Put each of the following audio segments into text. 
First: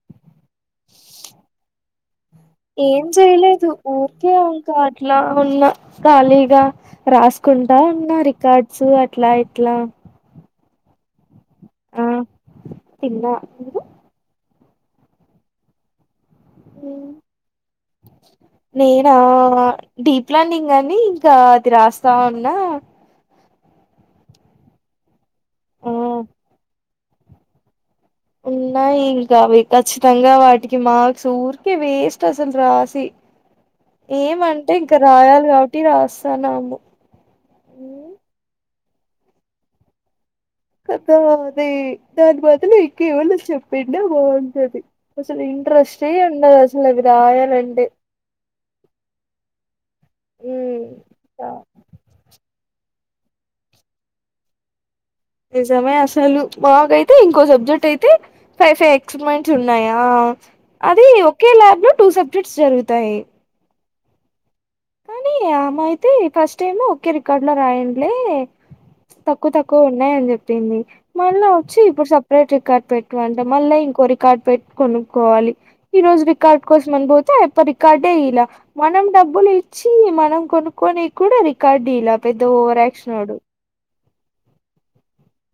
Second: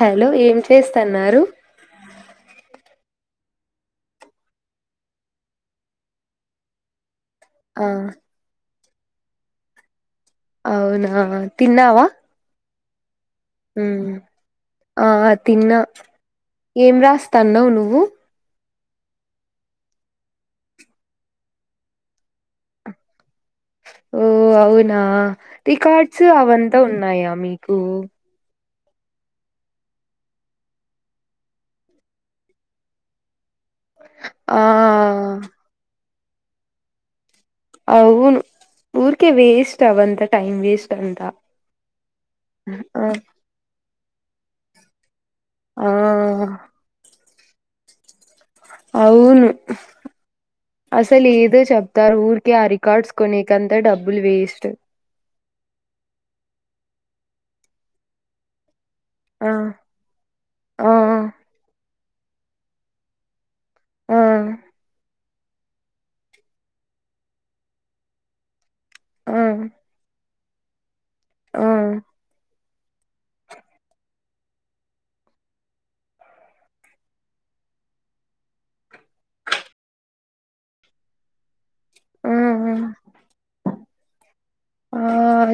Hello ఏం చేస్తన్నారు ఏం చేయలేదు ఊరికే ఇంకా అట్లా ఉన్న ఖాళీగా రాస్ కుంటా ఆ ఉన్న రికార్డ్స్ అట్లా ఇట్లా అవునా తిన్నావా ఆ తిన్నా మ్మ్ ఆ తిన్నా, ఏం మీరు రాస్తాన్నావ్ నువ్వు. నేనా డీప్ లాండింగ్ గానీ ఇంకా అది రాస్తా ఉన్నా ఓ అవునా ఆ రికార్డ్స్ అవంతా ఉన్నాయా మీకు ఉన్నాయి ఇంకా అవి ఖచ్చితంగా వాటికి మార్క్స్ ఊరికే వేస్ట్ అసలు రాసి ఏం ఆ అంటే ఇంకా రాయాలి కాబట్టి రాస్తాన్నాము అవున్ ఊర్కె వేస్ట్ అవంత కదా అదీ దాని బదులు ఆ ఇకేవన్న చెప్పింటే బాగుంటది అసలు ఆ, ఇంట్రెస్టే ఉండదు అసలు అవి రాయాలంటే అవున్ ఉమ్ అసలు ఆ ఏదో చెప్తారు ఊరికే ఆ రి కార్డ్స్ కొనీకంతా డబ్బులు వేస్ట్ నిజమే అసలు మాకైతే ఇంకో సబ్జెక్ట్ అయితే ఫైవ్ ఫైవ్ ఆ ఎక్స్మెంట్స్ ఉన్నాయా, ఆ అదీ ఒకే ల్యాబ్ లో టూ సబ్జెక్ట్స్ జరుగుతాయి. ఆ కానీ ఆమయితే ఫస్ట్ టైమ్ ఒకే రికార్డ్లో రాయండ్లే ఆ తక్కువ తక్కువ ఉన్నాయని చెప్పింది మళ్ళా వచ్చి ఇప్పుడు సపరేట్ రికార్డ్ పెట్టు అంటే మళ్ళా ఇంకొ రి కార్డ్ పెట్ కొనుక్కోవాలి, ఈ రోజు రికార్డ్ కోసం అని బోతే అప్ప రికార్డే ఇయలా. మనం డ అబ్బులు ఇచ్చీ మనం కొనుక్కొని కూడా రికార్డ్ ఇయలా ఆ పెద్ద ఓవర్ ఆ యాక్షనోడు. ఆ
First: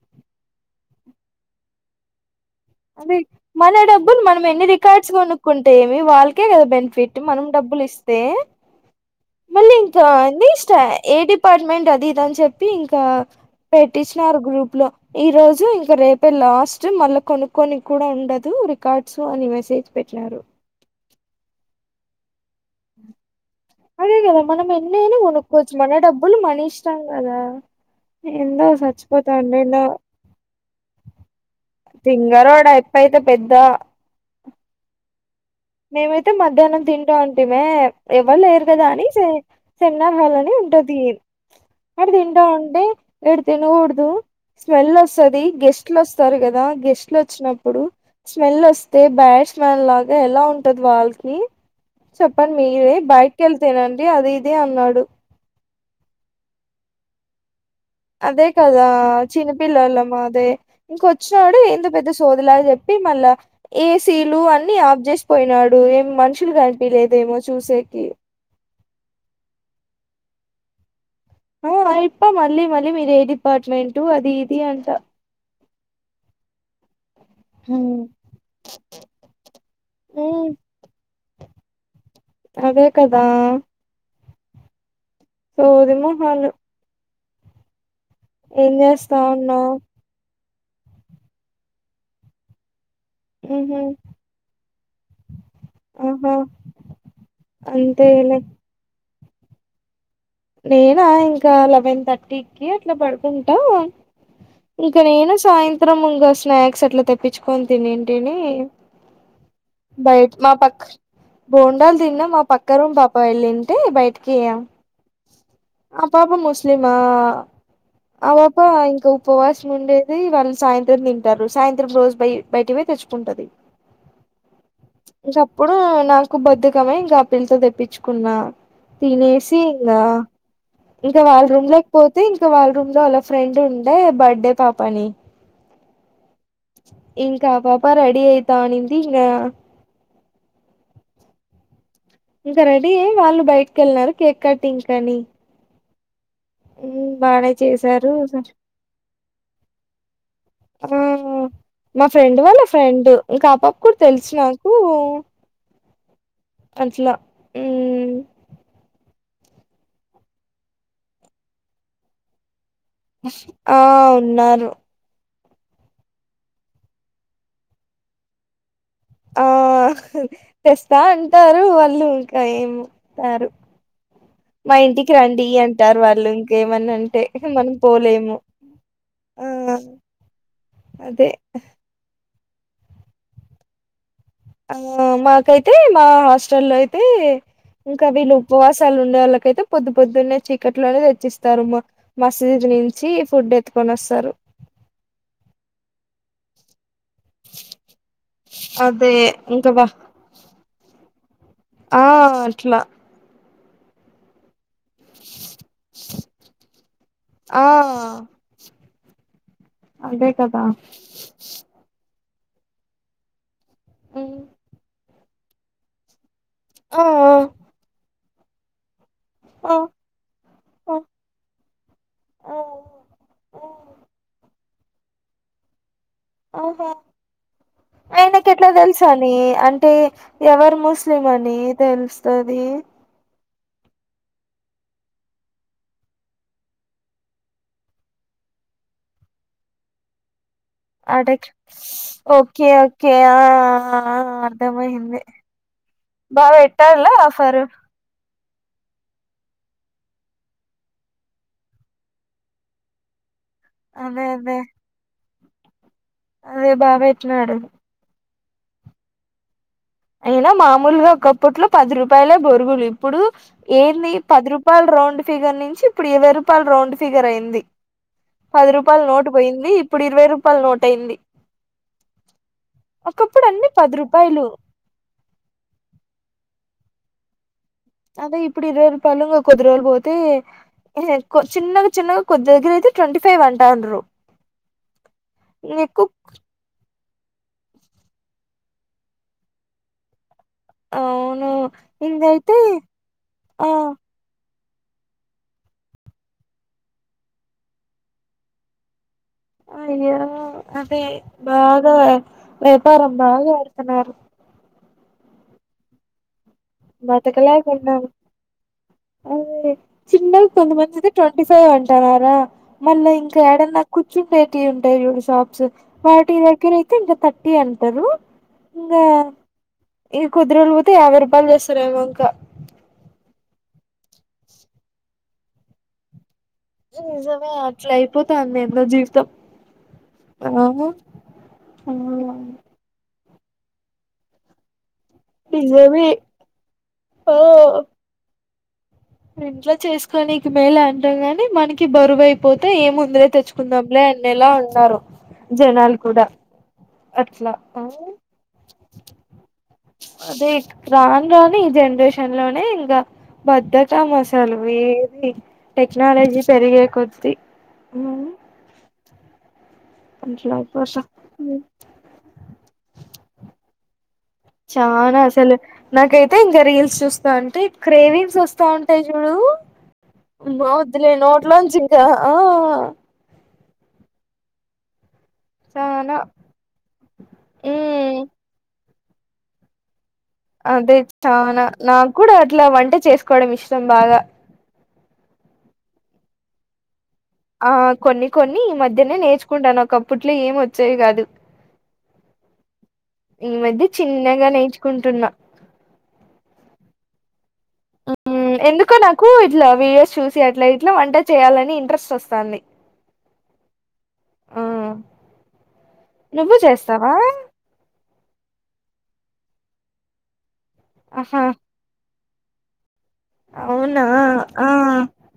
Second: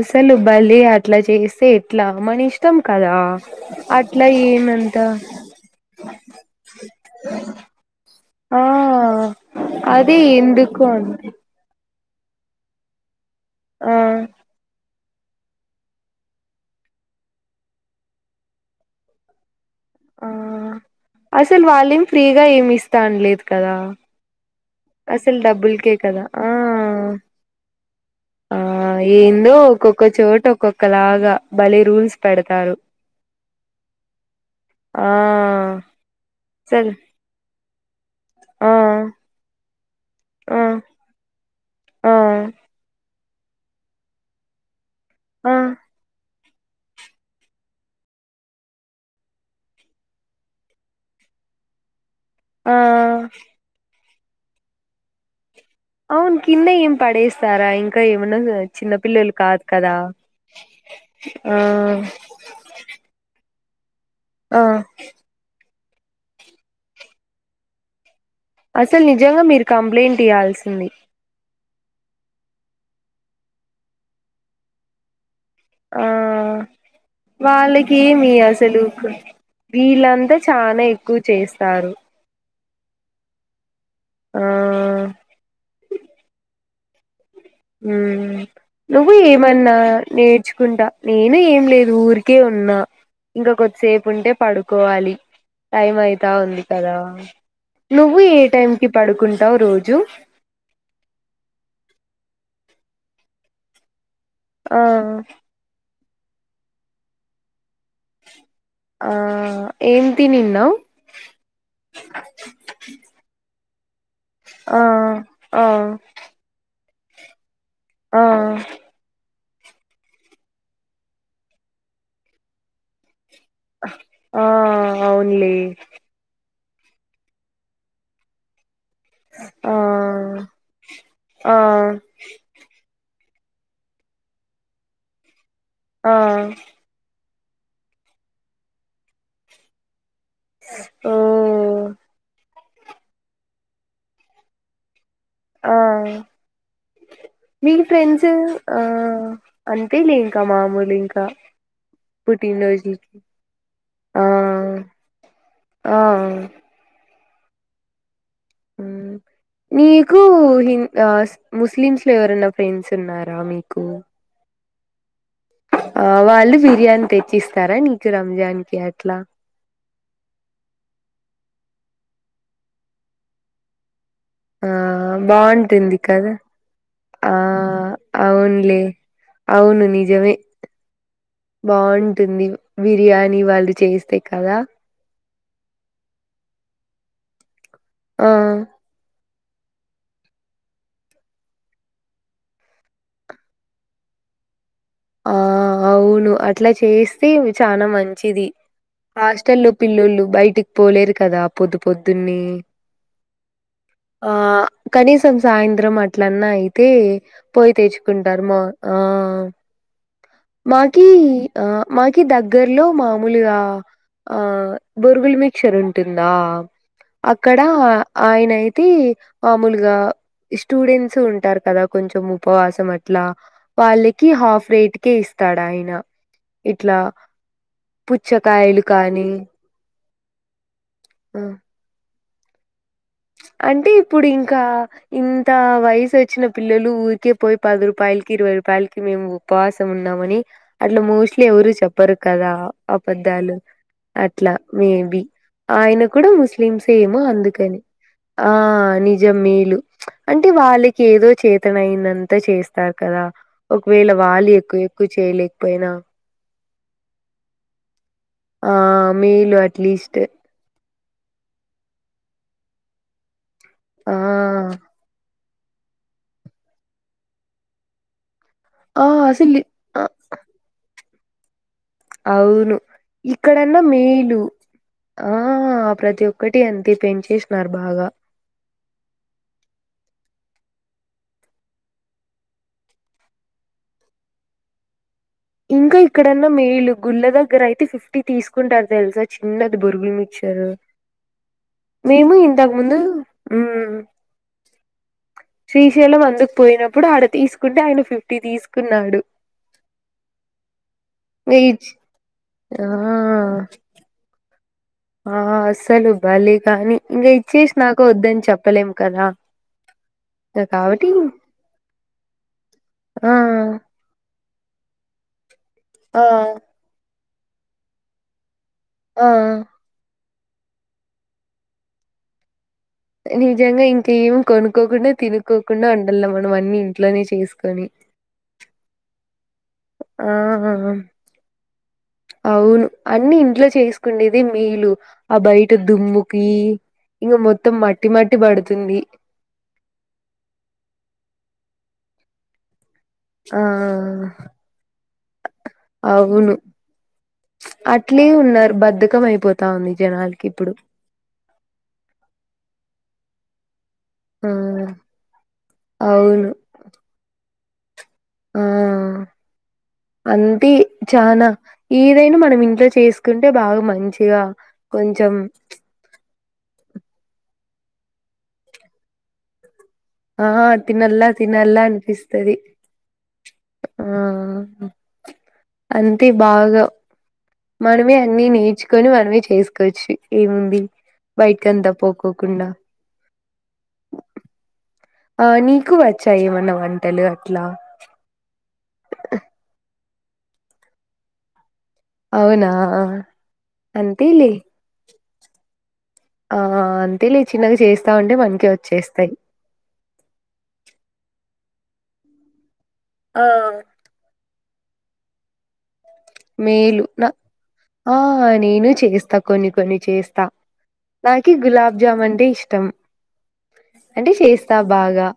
అసలు భలే అట్లా చేస్తే ఎట్లా మనీష్ అదే మన డబ్బులు మనం ఎన్ని ఏమంత రికార్డ్స్ కొనుక్కుంటే ఏమి, వాళ్ళకే కదా బెనిఫిట్ మనం డ. అబ్బులు ఇస్తే ఆ మళ్ళి ఇంకా అదే నీష్టా ఎందుకు అంత ఏ డిపట్మె డది ఇదని చెప్పి ఇంకా ఆ పెట్టిచ్చినారు గ్రూప్ లో ఈ రోజు ఇంకా రేపే లాస్ట్, మళ్ళా కొనుక్కొని కూడా ఉండదూ రికార్డ్స్ అని మెసేజ్. ఆ పెట్నారు అసలు వాళ్ళేం ఫ్రీ గా ఏమి ఇస్తాన్లేదు కదా, అదే కదా మనం ఎన్నైనా అసలు కొనుక్కోవచ్చు మన డబ్బులకే కదా, డబ్బులు ఆ. ఆ ఎండ ఏందో చచ్చిపోతన్నాయ్ నా ఒక్కొక్క చోట ఒక్కొక్కలాగా భలే రూల్స్ పెడతారు పెద్ద ఆ మేమైతే మధ్యాహ్నం సరే తింటా ఉంటిమే, ఎవ్వ లేరు ఆ కదా అనీ సె సినిమా హాల్లోనీ. ఆ ఉంటదీ అర్ ఆ దింటా ఉంటే ఈడ తినగూడదు, స్మెల్ ఒస్తది, ఆ గెస్ట్లు ఒస్తారు గ. రా గెస్ట్లు ఒచ్చినప్పుడు, స్మెల్ ఒస్తే బ్యాడ్ స్మెల్ లాగా ఎలా ఉన్. టది వాళ్కీ, చెప్పన్ ఆ మీరే బయట్కి ఎళ్ తినండి, అది ఇదీ అన్నాడు. అవున్ కింద ఏం పడేస్తారా ఇన్ అదే కదా చిన్నపిల్లలమా అదే ఆ ఇంకొచ్చినాడు ఏందో పెద్ద సోదిలాగా చెప్. ఈ మళ్ళ ఏ సీ లు ఆ అన్ని ఆఫ్ చేసి పోయినాడు, ఏం మనుషులు కనిపీలేదేమో చూసేకి. అసల్ నిజంగా మీరు కంప్లైయింట్ ఇయాల్సింది ఆ అయిప్ప మళ్ళీ మళ్ళీ మీరు ఏ డిపార్ట్మెంటు అది ఇది అంట ఆ వాళ్ళకి హ్మ్ ఏమి అసలు వీళ్ళంతా హ్మ్ చానా ఎక్కువ చేస్త తారు అదే కదా ఆ సోది మోహాలు మ్ నువ్వు చేస్తా ఏమన్నా ఉన్నావ్ నేట్ నచ్చుకుంటా నేను ఏం లేదు ఊరికే ఉన్నా ఇంకా ఉహు కొద్దిసేపు ఉంటే పడు కోవాలి టైం అయితా ఆహా ఉంది కదా, నువ్వు అంతేలే ఏ టైం కి పడుకున్. తవ్ రోజు నేనా ఇంకా లెవెన్ థర్టీకి అట్లా పడుకుంటాం ఆ ఇంకా నేను సాయంత్రం ఇంకా స్నాక్స్ అట్లా తెప్పించుకొని తినిన్ టిని ఆ ఏం బయట్ మా తినిన్నావ్ పక్క బోండాలు తిన్నా మా పక్క రూమ్ పాప వెళ్ళి టి బయట ఆ ఆ మా ఆ అలోపో ఇంకా పోవాల్సిన ఉండేది వాళ్ళు సాయంత్రం తింటారు సాయంత్రం రోజు బయ బయట పోయి తెచ్చుకుంటది ఆ అవునులే ఇంసప్పుడు నాకు బదు మ ఇంకా పిల్ తో తెప్పించుకున్నా తినేసి ఆ నా ఇంకా వాళ్ళ ఆ రూమ్ లోకి పోతే ఇంకా వాళ్ళ రూమ్ లో అలా ఫ్రెండ్ ఉండే బర్త్డే పాపని ఆ ఇంకా ఆ పాపా రెడి అయితా నింది ఇంగ ఆ ఇంకా రెడీ అయ్యి వాళ్ళు బయటకెళ్ళినారు కేక్ కట్టి ఇంగ్ అని ఆ బానే మీ చేసారు ఫ్రెండ్స్ ఆ అన్పిలే ఇంకా మామూలు ఆ ఇంకా మా ఫ్రెండ్ వాళ్ళ ఫ్రెండ్ పుట్టినరోజులకి ఇంకా ఆ పాప కూడా ఆ తెలుసు నాకు ఆ అట్లా మ్ నీకు హింద ఆ ముస్లిమ్స్ లో ఎవరన్నా ఫ్రెండ్స్ ఉన్నారా ఆ మీకు ఉన్నారు ఆ వాళ్ళు బిర్యానీ తెచ్చిస్తారా నీకు రంజాన్ కి అ ఆ తెస్తా అంటారు వాల్ వాళు ఇంకా ఏమో రారు ఆ బాంటుంది వాళ్ళు కదా ఇంకేమన్నా అంటే ఆ మనం పోలేము అవునులే ఆ అవును నిజమే అదే బాంటుంది బిర్యానీ వాళ్ళు చేస్తే కదా ఆ మాకైతే మా హాస్టల్లో అయితే ఇంకా ఆ వీళ్ళు ఉపవాసాలు ఉండే వాళ్ళ అయితే పొద్దు పొద్దున్న చికెట్ లోనే తెచ్చిస్తారు మసజద్ నుంచి ఫుడ్ ఎత్తుకొని వస్తారు ఆ అవును అట్లా చేస్తే ఇవి చానా మంచిది అదే హాస్టల్లో ఇంకా వా పిల్లోళ్లు బయటికి పోలేరు కదా పొద్దు ఆ పొద్దున్న అట్లా ఆ కనీసం సాయంత్రం అట్లన్నా అయితే ఆ పోయి తెచ్చుకుంటారు మ ఆ అదే కదా మాకి ఆ మాకి దగ్గర్లో మామూలుగా ఆ హ్మ్ బొరుగులు మిక్చర్ ఉంటుందా ఆ అక్కడ ఆయన అయితే ఆ మామూలుగా ఆ స్టూడెంట్స్ ఉంటారు కదా కొంచెం ఆ ఉపవాసం అట్లా వాళ్ళకి హాఫ్ వైట్ కే ఇస్తాడు ఆయన ఇట్లా ఆయనకు ఎట్లా పుచ్చకాయలు కానీ తెలుసని అంటే ఎవరు ముస్లిం ఆ అని తెలుసు అది అంటే ఇప్పుడు ఇంకా ఇంత వయసు వచ్చిన పిల్లలు ఊరికే పోయి పది రూపాయల్కి ఇరవై రూపాయలకి మేము ఉపవాసం ఉన్నామని అట్లా మోస్ట్లీ అడక్ ఎవరు చెప్పరు కదా ఓకే ఓకే ఆ అబద్ధాలు అట్లా అర్థమయింది మేబి ఆయన కూడా బాగా ముస్లిమ్స్ పెట్టాలా ఏమో ఆఫర్ అందుకని. ఆ నిజమీలు అంటే వాళ్ళకి ఏదో చేతనైదంత చేస్తారు కదా ఒకవేళ అదే వాలి అదే ఎక్కువ ఎక్కువ చేయలేకపోయినా అదే బా పెట్నాడు ఆ మేలు అట్లీస్ట్ అయినా మామూలుగా ఒకప్పట్లో పది రూపాయలే బొరుగులు ఇప్పుడు ఏంది ఆ పది రూపాయల రౌండ్ ఫిగర్ నుంచి ఇప్పుడు ఇరవై రూపాయల్ రౌండ్ ఫిగర్ అయింది. పది రూపాయల ఆ నోటు అసలు పోయింది ఆ ఇప్పుడు ఇరవై రూపాయల నోట్ అయింది. అవును ఒకప్పుడు అన్ని ఇక్కడన్న పది మేలు రూపాయలు ఆ ప్రతి ఒక్కటి అంతే పెంచేసి అదే ఇప్పుడు ఇరువై రూపాయలు ఇగ కొద్ది రోజులు పోతే చిన్నగా చిన్నగా కొద్ది దగ్గర అయితే ట్వంటీ ఫైవ్ అంటాన్రు. [inaudible] ఇంకా ఇక్కడన్నా మేలు గుళ్ళ దగ్గర అయితే ఫిఫ్టీ తీసుకుంటారు తెలుసా చిన్నది బొరుగులు మి అవును మేము ఇంగైతే ఇంతకు ముందు ఆ ఉమ్ శ్రీశైలం అందుకు పోయినప్పుడు ఆడ తీసుకుంటే ఆయన ఫిఫ్టీ తీసుకున్నాడు. యా అదే ఇంగ ఇచ్ బాగా వ్యా ఆ వ్యాపారం బాగా [inaudible] తున్నారు ఆ అసలు బలే కానీ ఇంగా ఇచ్చేసి నాక బతకలేకున్నాం వద్దని చెప్పలేము కదా అదే ఇక కావట్టి అంటన్నారా మళ్ళా ఇంకా యాడన్నా కూర్చుంటే టీ ఉంటాయి షాప్స్, ఆ వాటి దగ్గర అయితే ఇంకా థర్టీ అంటరు. ఆ ఆ ఇగ కొద్దిరోజులు పోతే యాభై రూపాయలు చేస్తారెమో ఇంక నిజంగా ఇంక ఏం కొనుక్కోకుండా తినుకోకుండా ఉండలేమో అవన్నీ ఇంట్లోనే నిజమే చేసుకొని అట్లా అయిపోతాంది ఏందో జీవితం ఆ అవును ఆ అవును అన్ని ఇంట్లో చేసుకుండేది మేలు. ఆ బయట నిజమే దుమ్ముకి ఆ ఇంక మొత్తం మట్టి మట్టి బడుతుంది. ఇంట్లో చేసుకోనికే మేలే అంటాం కాని మనకి బరువుయిపోతే ఏముం దిలే ఆ తెచ్చుకుందాంలే అన్నేలా ఉన్నారు. జనాలు కూడా అవును అట్లా ఆ అట్లే ఉన్నారు బద్ధకం అయిపోతా ఉంది జనాలకి అదే ఇప్పుడు రాను రాని ఈ జనరేషన్ లోనే ఇంగా బద్ద కం ఆ అసలు ఏది టెక్నాలజీ అవును పెరిగే కొద్దీ ఆ అట్లా అంతే అయిపోతా చానా ఏదైనా మనం ఇంట్లో చేసుకుంటే బాగా మంచి చానా అసలు నాకైతే ఇంగా రీల్స్ చూస్ తాంటే క్రేవింగ్స్ వస్తా ఉంటాయి చూడు. ఆ అమ్మో వద్దులే తినల్లా నోట్లోంచి తినల్లా ఇంకా ఆ అనిపిస్తది ఆ ఆహా చానా అంతే బాగా మనమే ఉమ్ అన్ని నేర్చుకొని మనమే చేసుకోవచ్చు. ఏముంది అదే చానా బయటకంతా నాకు కూడా అట్లా పోకోకుండా వంట చేసుకోవడం ఇష్టం బాగా ఆ నీకు వచ్చా ఏమన్న వం ఆ కొన్ని కొన్ని ఈ మధ్యనే నేర్చుకుంటానా ఒకప్పట్లో ఏం వచ్చేయి కాదు. అవునా ఈ మధ్య చిన్నగా అంతేలే నేర్చుకుంటున్నా. ఆ అంతేలే చిన్నగా చేస్తా ఉంటే మనకే ఎందుకో నాకు వచ్చేస్తాయి ఇట్లా వీడియోస్ చూసి అట్లా ఇట్లా వంట చేయాలని ఇంట్రెస్ట్ చస్తాది ఆ నువ్వు మేలు చేస్తావా నా ఆ నేను చేస్తా కొన్ని కొన్ని చేస్తా ఆహా నాకి గులాబ్జామున్ ఇష్టం అవునా అంటే ఆ చేస్తా బాగా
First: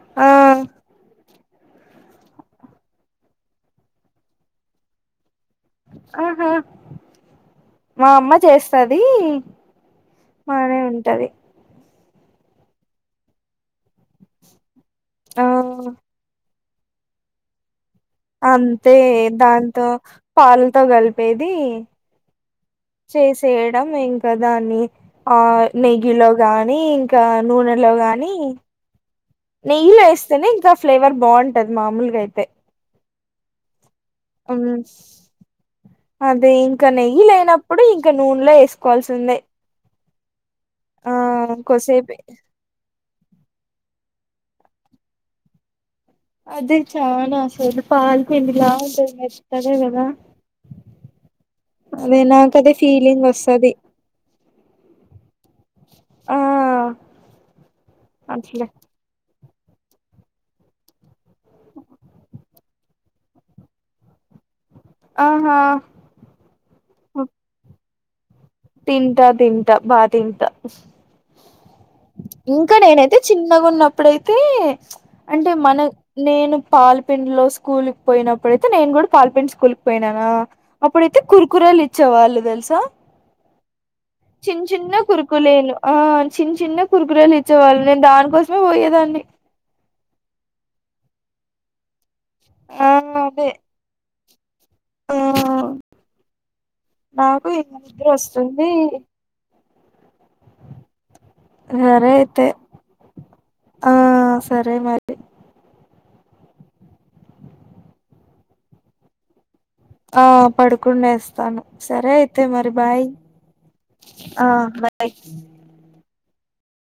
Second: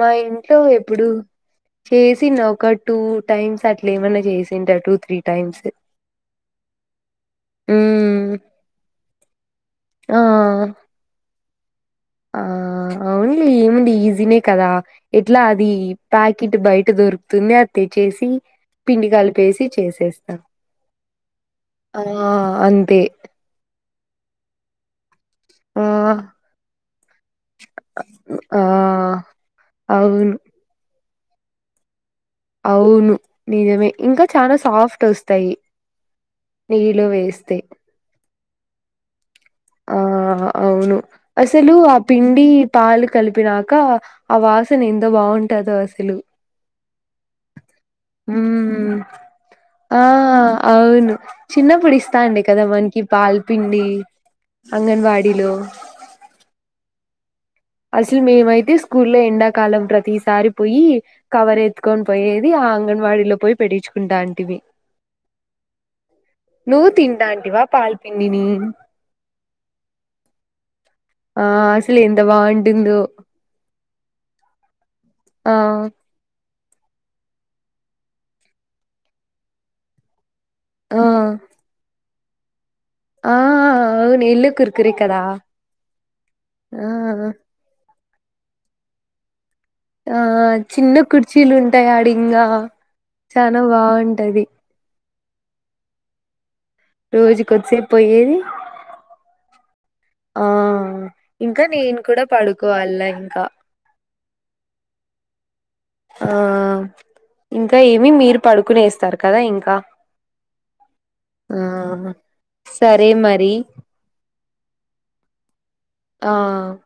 మా ఆ ఇంట్లో ఎప్పుడు చేసిన ఒక టూ టైమ్స్ అట్లా ఏమన్నా చేసింట టూ త్రీ టైమ్స్ ఆహా మా ఉమ్ అమ్మ చేస్తది ఆ మానే ఉంటది. ఆ అవునులే ఏముంది ఈజీనే కదా ఎట్లా ఆ అది ప్యాకిట్ బయట దొరుకుతుంది తే చేసి అంతే పిండి కలిపేసి దాంతో చేసేస్తాం పాలతో కలిపేది అలగా చేసేయడం ఇంకా దాని ఆ నెయ్యిలో గాని ఇంకా నూనెలో గాని ఆ నెయ్యిలో అవును ఎస్తేనే ఇంకా ఫ్లేవర్ బాగుంటది మామూలుగా అయితే అవును నిజమే ఇంకా చాలా హ్మ్. సాఫ్ట్ వస్తాయి అదే ఇంకా నెయ్యిలో నెయ్యి వేస్తే లేనప్పుడు ఇంక నూనెలో వేసుకోవాల్సి సిందే ఆ అవును అసలు ఆ కోసేపు పిండి పాలు కలిపినాక ఆ వాసన ఎంతో బాగుంటదో అసలు అదే చానా అసలు పాల్ పిండిలా ఉమ్ ఉంటది మెత్తగా ఆ కదా అవును చిన్నప్పుడు ఇస్తా అదే అండి నాకు కదా అదే మ ఫీలింగ్ ఈపాల్ వస్తది పిండి అంగన్వాడిలో ఆ అసలు అట్లే మేమైతే స్కూల్ లో ఎండా కాలం ప్రతిసారి పోయి కవర్ ఎత్తుకొని పోయేది ఆ అంగన్వాడీలో పోయి పెటించుకుంటాంటిమి ఆహా నువ్వు తిటాంటివా పాల్ తింటా తింటా బా తింటా ఆ అసలు ఎంత ఇంకా బాగుంటుందో నేనైతే చిన్నగున్నప్పుడు ఇప్పుడైతే అంటే ఆ మన నేను పాల పిండి లో స్కూల్కి పోయినప్పుడుయితే నేను కూడా పాలపిండి స్కూల్ కి పోయినానా ఆ అప్పుడైతే కురకురలు ఇచ్చేవాళ్ళు తెలుసా ఆ అవును ఎల్లో చిన్న చిన్న కుర్కురే కదా కురుకులేను ఆ చిన్న చిన్న ఆ కురుకు లెలు ఇచ్చేవాళ్ళు నేను దాని కోసమే పోయేదాన్ని ఆ చిన్న కుర్చీలు ఉంటాయి ఆడింగా ఆ అదే చాలా బాగుంట టది ఆ నాకు ఇ రోజుకొచ్చేపు పోయేది నిద్రోస్తుంది ఆ ఇంకా నేను సరే కూడా అయితే పడుకోవాల ఇంకా ఆ సరే మరి ఆ ఇంకా ఏమి మీరు పడుకునేస్తారు కదా ఇంకా ఆ ఆ పడుకునేస్తాను సరే అయితే మరి బాయ్ సరే మరి ఆ బాయ్ ఆ